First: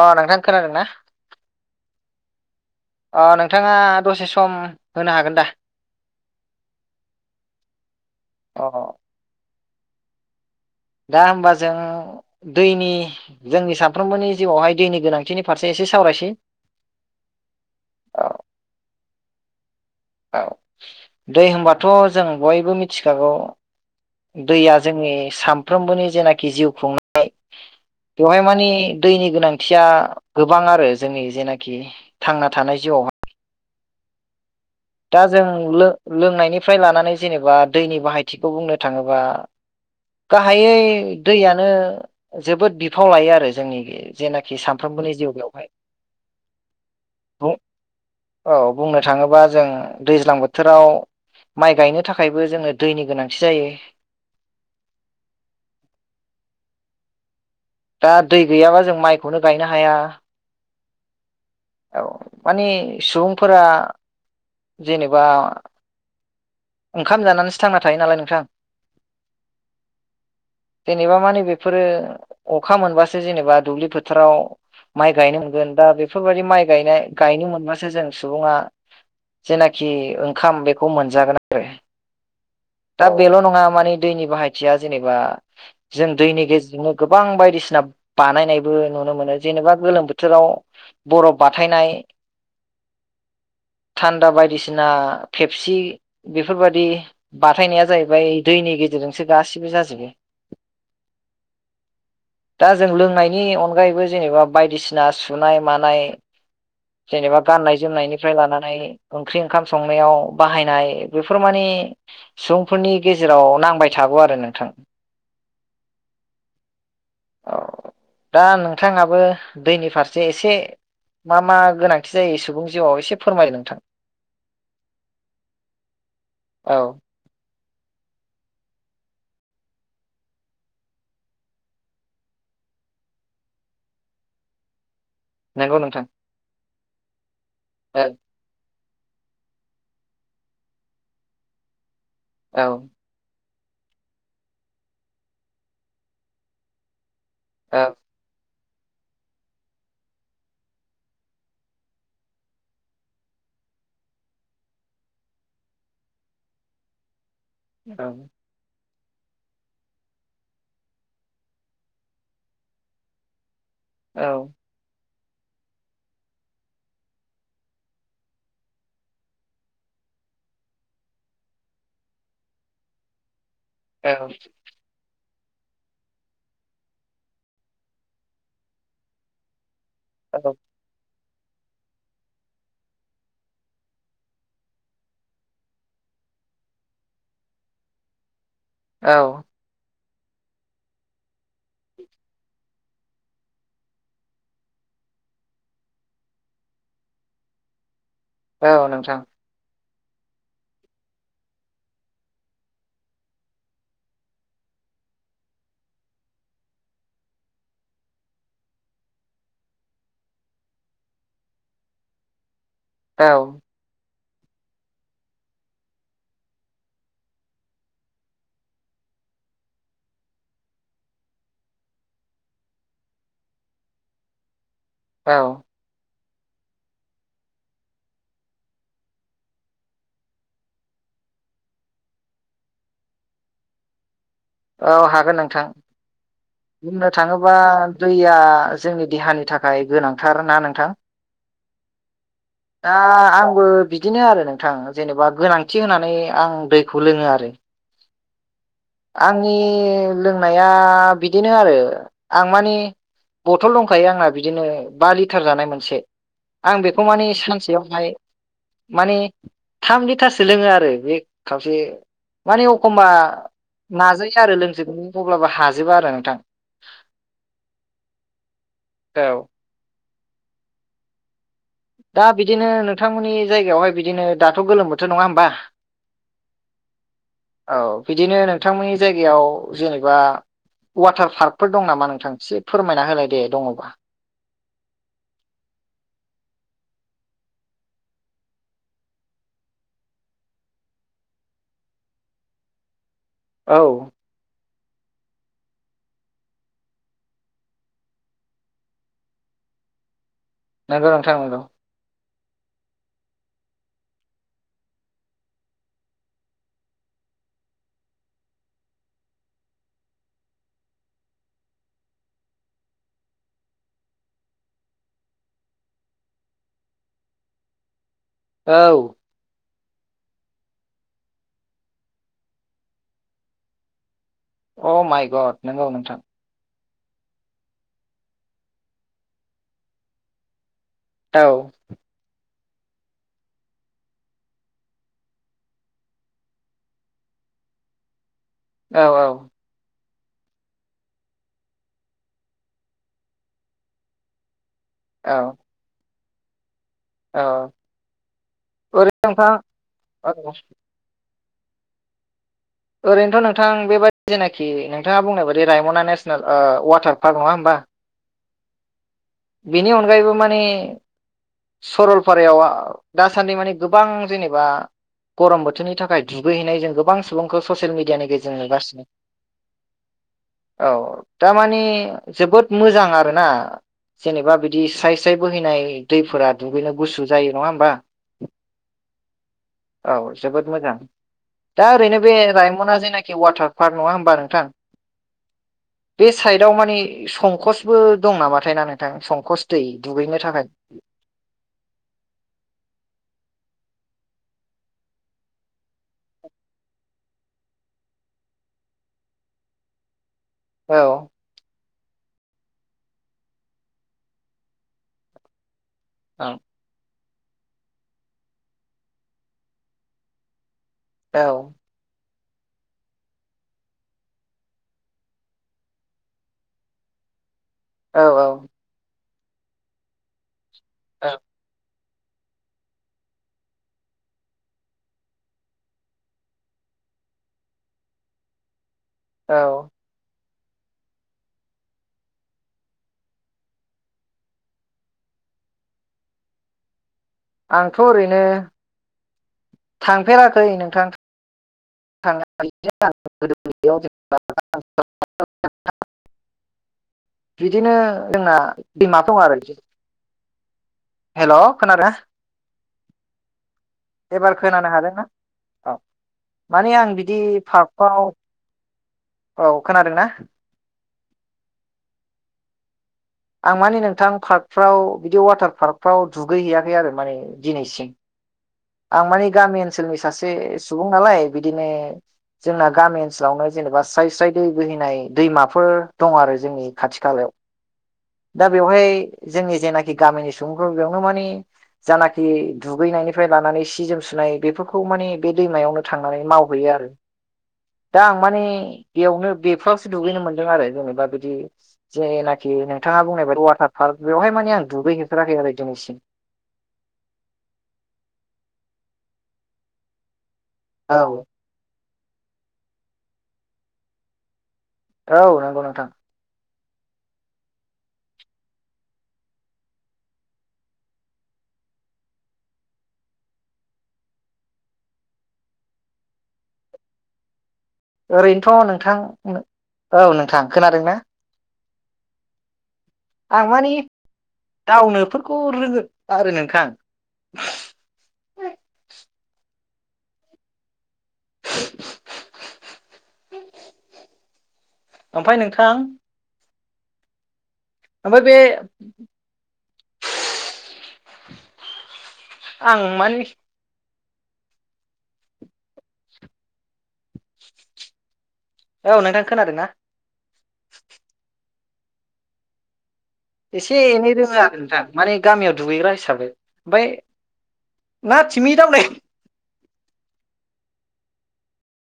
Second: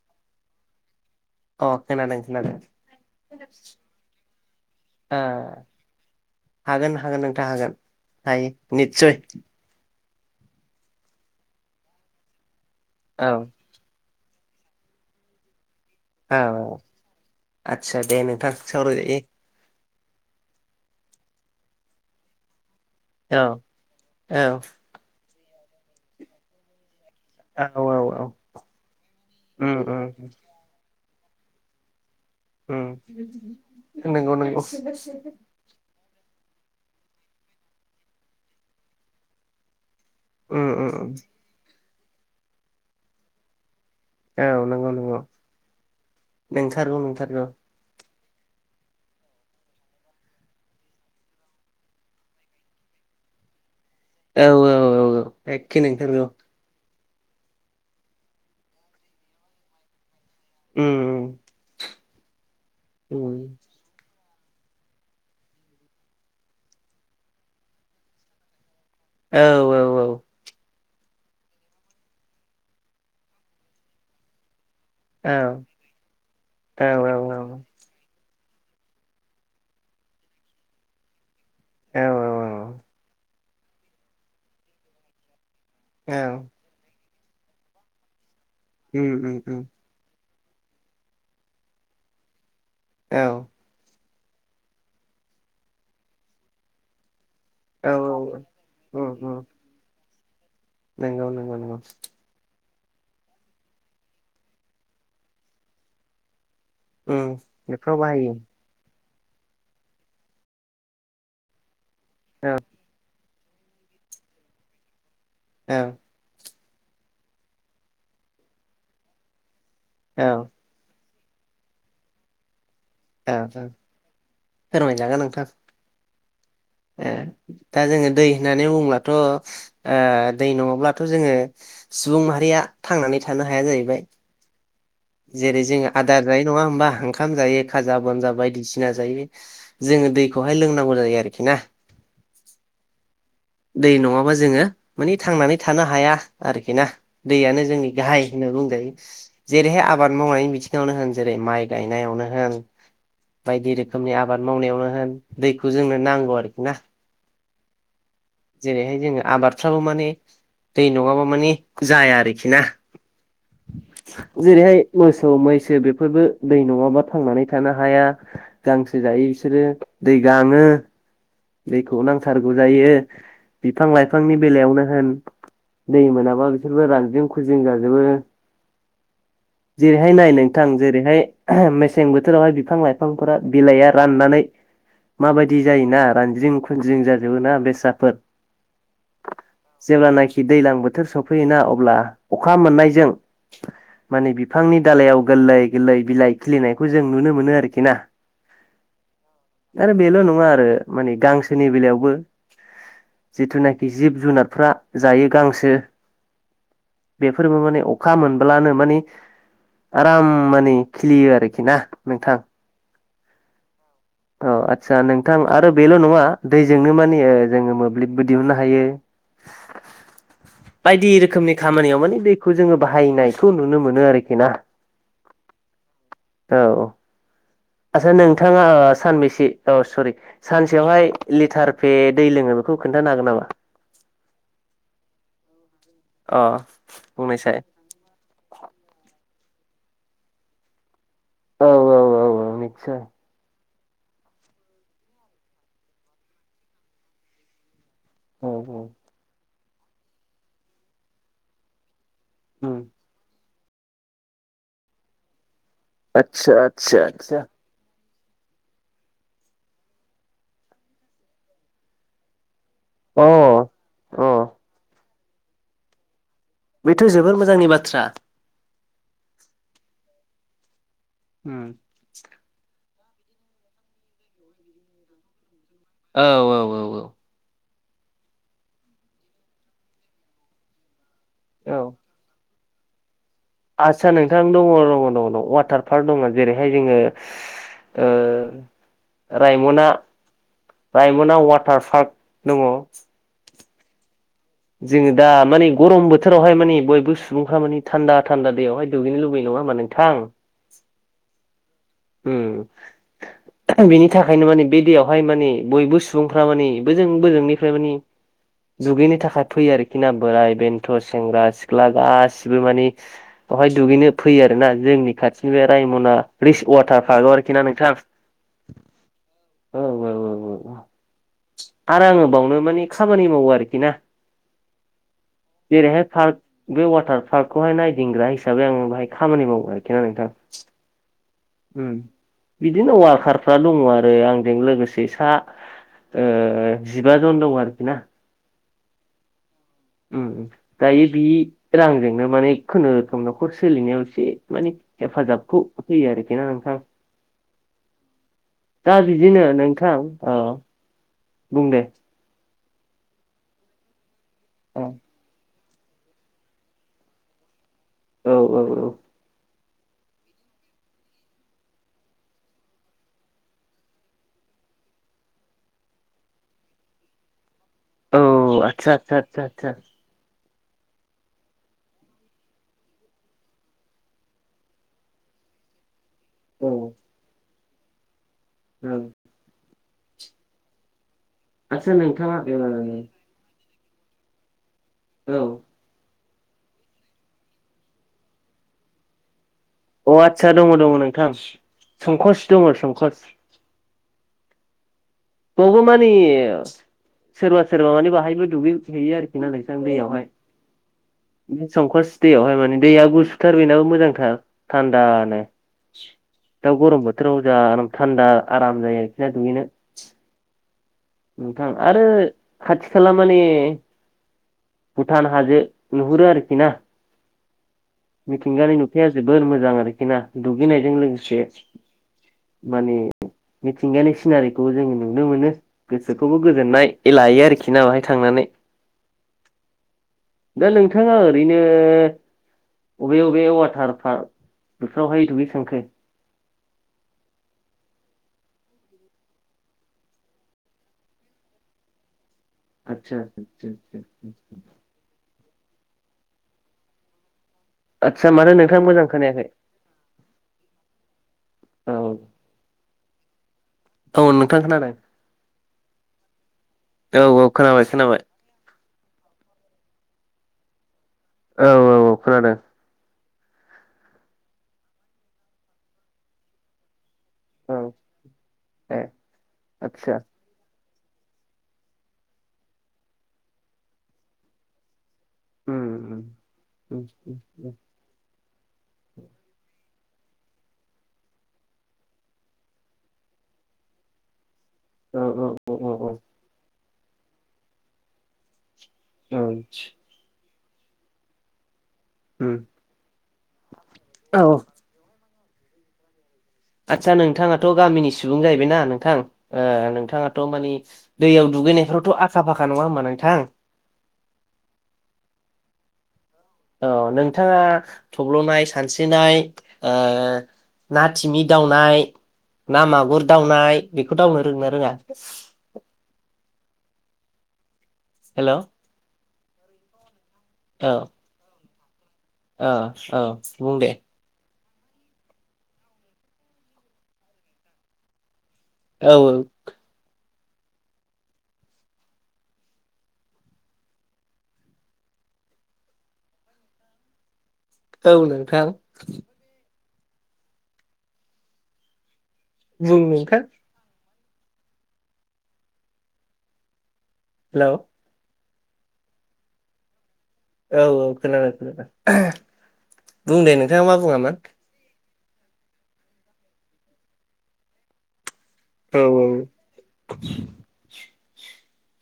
अ नोंथां खोनादों ना? अ खोनादों खोनादों। अ नोंथाङा दसे सम होनो ओ हागोन दा? हागोन हागोन नोंथां हागोन हायो अ निस्सय। दा होमबा जों दैनि औ औ जोंनि सानफ्रोमबोनि जिउआवहाय दैनि गोनांथिनि फारसे एसे सावरायसै औ औ आदसा दे औ नोंथां सावरायजायो। औ दै होनबाथ' जों बयबो मिथि मिथिखागौ औ औ दैया जोंनि सामफ्रोबोनि जेनाखि जिउ खुंनाय नाय औ औ औ बेवहाय मानि दैनि उम गोनांथिया उम गोबां आरो। जोंनि जेनाखि थांना थानाय जिउआवहाय उम नोंगौ नोंगौ। दा जों लो-लोंनायनि फ्राय लानानै जेनेबा दैनि बाहायथिखौ बुंनो थाङोबा उम गाहायै उम उम दैयानो जोबोद बिफाव लायो आरो जोंनि । औ जेनाखि नंगौ सानफ्रोमबोनि नंगौ जिउ बेवहाय नंथारगौ नंथारगौ बुं। औ बुंनो थाङोबा जों दैज्लां बोथोराव माइ गायनो थाखायबो जोङो दैनि गोनांथि जायो। औ औ औ औ एखे नोंथारगौ। दा दै गैयाबा जों माइखौनो गायनो हाया। उम उम। औ माने उम सुबुंफोरा जेनेबा ओंखाम जानानैसो थांना थायो नालाय नोंथां। औ औ औ जेनेबा माने बेफोरो अखा मोनबासो जेनेबा दुब्लि फोथाराव माइ औ गायनो मोनगोन दा बेफोरबायदि माइ औ गायनाय औ गायनो मोनबासो जों सुबुंङा जेनाखि ओंखाम बेखौ मोनजागोन आरो औ दा बेल' नंङा माने दैनि बाहायथिया जेनेबा जों औ दैनि गेजेजोंनो गोबां बायदिसिना बानायनायबो उम नुनो उम मोनो उम जेनेबा गोलोम बो बोथोराव बरब बाथायनाय औ थान्दा बायदिसिना फेबसि बेफोरबादि बाथायनाया औ जाहैबाय दैनि गेजेरजोंसो गासिबो जाजोबो। नोंगौ नोंगौ नोंगौ दा जों लोंनायनि अनगायैबो जेनेबा बायदिसिना सुनाय मानाय उम जेनेबा गाननाय बेफ्राव बाहायो जोमनायनिफ्राय लानानै ओंख्रि ओंखाम संनायाव बाहायनाय बेफोर माने औ सुबुंफोरनि गेजेराव नांबाय थागौ आरो नोंथां। औ औ दा नोंथांङाबो दैनि औ फारसे एसे मा मा गोनांथि जायो सुबुं जिउआव एसे ओ फोरमायो नोंथां फो-फोरमाय जांगोन नोंथां औ ओ दा जोंङो दै होननानै बुंङोलाथ ओ दै नंङाब्लाथ जोंङो सुबुं माहारि या थांनानै थानो हाया जाहैबाय। जेरै नंगौ जोंङो नोंथां आदार जायो नंङा होमबा ओखाम जायो खाजा औ बनजा बायदिसि सिना जायो जोंङो दैखौहाय लोंनागौ जायो आरोखि ना । औ दै नंङाबा जोंङो माने थांनानै थानो हाया आरोखि ना। दैयानो औ जोंनि गाहाय होनना बुंजायो जेरैहाय आब बाद मावनायनि बिथिंङावनो होन जेरै माइ गायनायावनो होन बायदि रोखोमनि आबाद मावनायावनो होन दैखौ जोंनो नांगौ आरोखि ना। औ। जेरै हाय जोंङो आबादफ्राबो माने दै नंङाबा माने जाया आरोखि ना। जेरै हाय मोस औ मैसो बेफोरबो दै नःङाबा थांनानै थानो हाया गांसो जायो बिसोरो दै गांङो दैखौ नांथारगौ जायो बिफां औ लाइफांनि बेलायावनो होन दै मोनाबा बिसोरबो रानजिं खुजिं जाजोबो। जेरै हाय नाय नोंथां जेरै हाय मेसें बोथोरावहाय बिफां लाइफांफोरा बिलाइआ राननानै माबायदि जायोना रानज्रिं खुनज्रिं जाजोबो ना बेस्राफोर औ जेब्लानाखि दैज्लां बोथोर सफैयोना अब्ला अखा मोननायजों ‌ मानि बिफांनि दालायाव गोरलै गोरलै बिलाइ खिलिनायखौ जों नुनो मोनो आरोखि ना औ नोंथां। आरो बेल नंङा आरो मानि गांसोनि बेलायावबो जिथुनाखि जिब जुनारफ्रा जायो गांसो बेफोरबो मानि अखा मोनब्लानो माने आराम मानि खिलियो आरोखि ना नोंथां । औ औ आदसा नोंथां आरो बेल' नंङा दैजोंनो मानि ओ जोंङो मोब्लिबबो दिहुननो हायो। बायदि रोखोमनि खामानियाव मानि दैखौ जोंङो बाहायनायखौ नुनो मोनो आरोखि ना। औ औ औ आथसा नोंथाङा सानबेसे अ सरि सानसेयावहाय लिटार पे दै लोङो खौ खोन्थानो हागोन नामा? औ हागोन नोंथां। अ बुंनो थाङोबा बुंनायसाय दैया जोंनि देहानि थाखाय गोनांथार ना नोंथां। औ औ औ औ दा निस्सय आंबो बिदिनो आरो नोंथां जेनेबा गोनांथि होनानै आं दैखौ लोङो आरो औ आंनि लोंनाया बिदिनो आरो आं मानि बथल दंखायो आंना बिदिनो बा लिटार जानाय मोनसे आतसा आं आतसा बेखौ मानि आतसा सानसेयावहाय माने थाम लिटारसो लोङो आरो बे खावसे माने अखमबा अ अ नाजायो आरो लोंजोबनो अब्लाबो हाजोबा आरो नोंथां बेथ' जोबोर मोजांनि बाथ्रा औ उम दा बिदिनो नोंथांमोननि जायगायावहाय बिदिनो दाथ' गोलोम बोथोर नङा होमबा औ औ औ औ औ बिदिनो नोंथांमोननि जायगायाव जेनेबा वाटार पार्कफोर दं नामा नोंथां एसे फोरमायना होलाय दे दङबा आदस्सा नोंथां दङ दङ दङ दङ वाटार पार्क दङ जेरैहाय जोङो ओ रायमना रायमना वाटार पार्क दङ औ जोङो दा मानि गरम बोथोरावहाय मानि बयबो सुबुंफ्रा मानि थान्दा थान्दा दैयावहाय दुगैनो लुबैनो नङा नङा होमबा नोंथां नोंगौ नोंथां नोंगौ उम बेनि थाखायनो मानि बे दैयावहाय मानि बयबो सुबुंफ्रा मानि बोजों बोजोंनिफ्राय मानि दुगैनो थाखाय फैयो आरोखि ना बोराय बेन्थ सेंग्रा सिख्ला गासिबो मानि बहाय दुगैनो फैयो आरो ना जोंनि खाथि बे रायमना रिच वाटार पार्क आरोखि ना नोंथां। औ औ औ औ औ आरो आङो बावनो मानि खामानि मावो आरोखि ना अ माइ गड नोंगौ जेरैहाय नोंथां पार्क बे वाटार पार्कखौहाय नायदिंग्रा हिसाबै आङो बाहाय खामानि मावो आरोखि ना नोंथां औ उम बिदिनो वारकारफ्रा दङ आरो आंजों लोगोसे सा ओ जिब जन दं आरोखि ना औ औ दायो बि रांजोंनो माने खुनुरुखुम न'खर सोलिनायाव एसे माने औ हेफाजाबखौ फैयो आरोखि ना नोंथां औ दा बिदिनो नोंथां औ बुं दे ओरैनोथ' नोंथां बेबायादि जेनाखि औ नोंथाङा बुंनाय बायदि रायमना नेसनेल ओ वाटार पार्क नङा होनोमबा औ औ औ बेनि अनगायैबो माने सरलपारायाव दासान्दि माने गोबां जेनेबा गरम बोथोरनि थाखाय दुगैहैनाय जों गोबां सुबुंखो ससियेल मिडियानि औ गेजेरजों आदसा नुगासिनो। आदसा आदसा आदसा औ थारमानि जोबोद मोजां आरोना जेनेबा बिदि स्राय स्राय बोहैनाय दैफोरा औ दुगैनो गुसु जायो नङा होमबा औ औ जोबोद मोजां दा आदसा ओरैनो बे नोंथाङा रायमना जेनाखि वाटार पार्क नङा होमबा नोंथां औ बे साइदआव माने संकसबो दं नामाथाय ना नोंथां संकस दै अ दुगैनो आदसा थाखाय दङ दङ नोंथां संकस दङ संकस [unintelligible] मानिस सोरबा सोरबा माने बाहायबो दुगै हैयो आरोखि नालायसं दैयावहाय औ बे संखस दैयावहाय माने दैया गुसुथार बेनाबो मोजांथार थान्दानो औ दा गरम बोथोराव जा आर थान्दा आराम जायो आरोखि ना दुगैनो नोंथां आरो खाथि खाला माने भुटान हाजो नुहुरो आरोखि ना औ मिथिंगानि नु जोबोर मोजां आरोखि ना दुगैनायजों औ लोगोसे [inaudible] माने मिथिंगायानि सिनारिखौ जोङो नुनो मोनो गोसोखौबो गोजोननाय लायो आरो खि ना बाहाय थांनानै [inaudible] औ दा नोंथाङा ओरैनो अबे बबे वाटार पार्क बेफोरावहाय दुगै खांखो आंथ' ओरैनो थांफेराखै नोंथां [unintelligible] आदसा आदसा आदसा [unintelligible] बिदिनो आदसा माथो जोंना नोंथां मोजां दैमा दं खोनायाखै आरो बिदि हेल' औ खोनादोंना औ एबार नोंथां खोनानो खोनादों हादोंना औ माने आं औ बिदि औ खोनाबाय खोनाबाय पार्कआव औ खोनादोंना औ औ औ खोनादों आं माने नोंथां पार्कफ्राव बिदि वाटार पार्कफ्राव दुगैहैयाखै आरो माने औ दिनैसिम ए आं माने गामि आदसा ओनसोलनि सासे सुबुं नालाय बिदिनो जोंना गामि ओनसोलावनो जेनेबा स्राय स्राय दै बोहैनाय उम दैमाफोर दङ आरो जोंनि उम खाथि खालायाव उम दा बेवहाय जोंनि जेना गामिनि सुबुंफ्र बेयावनो मानि जानाखि दुगैनायनिफ्राय लानानै सि जोम सुनाय बेफोरखौ औ माने बे औ दैमायावनो औ थांनानै मावहैयो आरो दा आं माने औ औ बेयावनो बेफोरावसो दुगैनो मोनदों आरो जेनेबा बिदि उम जेनाखि नोंथाङा बुंनाय बायदि वाटार पार्क औ बेवहाय माने आं दुगै हैैफेराखै आरो दिनैसिम आदसा नोंथाङाथ' गामिनि सुबुं जाहैबायना नोंथां ओ नोंथाङा थ' मानि औ दैयाव दुगैनायफ्रावथ' आखा फाखा नङा होमबा नोंथां औ नंगौ नोंथां औ नोंथाङा थब्ल'नाय सानस्रिनाय ओ ना थिमि दावनाय ना मागुर दावनाय बेखौ दावनो रोंङो ना रोङा हेल' ओरैनोथ' नोंथां औ नोंथां खोनादोंना ओ औ आं बुंदे मानि दावनोफोरखौ रोङो आरो नोंथां औ ओं [inaudible] ओमफाय नोंथां औ आमफाय बे नोंथां बुं आं नोंथां मानि हेल'। औ नोंथां खोनादों ना? औ औ खोनादों खोनादों। [unintelligible] नोंथाङा मा एसे एनै बुङामोन रोङो आरो नोंथां। माने गामियाव दुगैग्रा हिसाबै ओमफाय ना थिमि औ दावनाय औ [inaudible]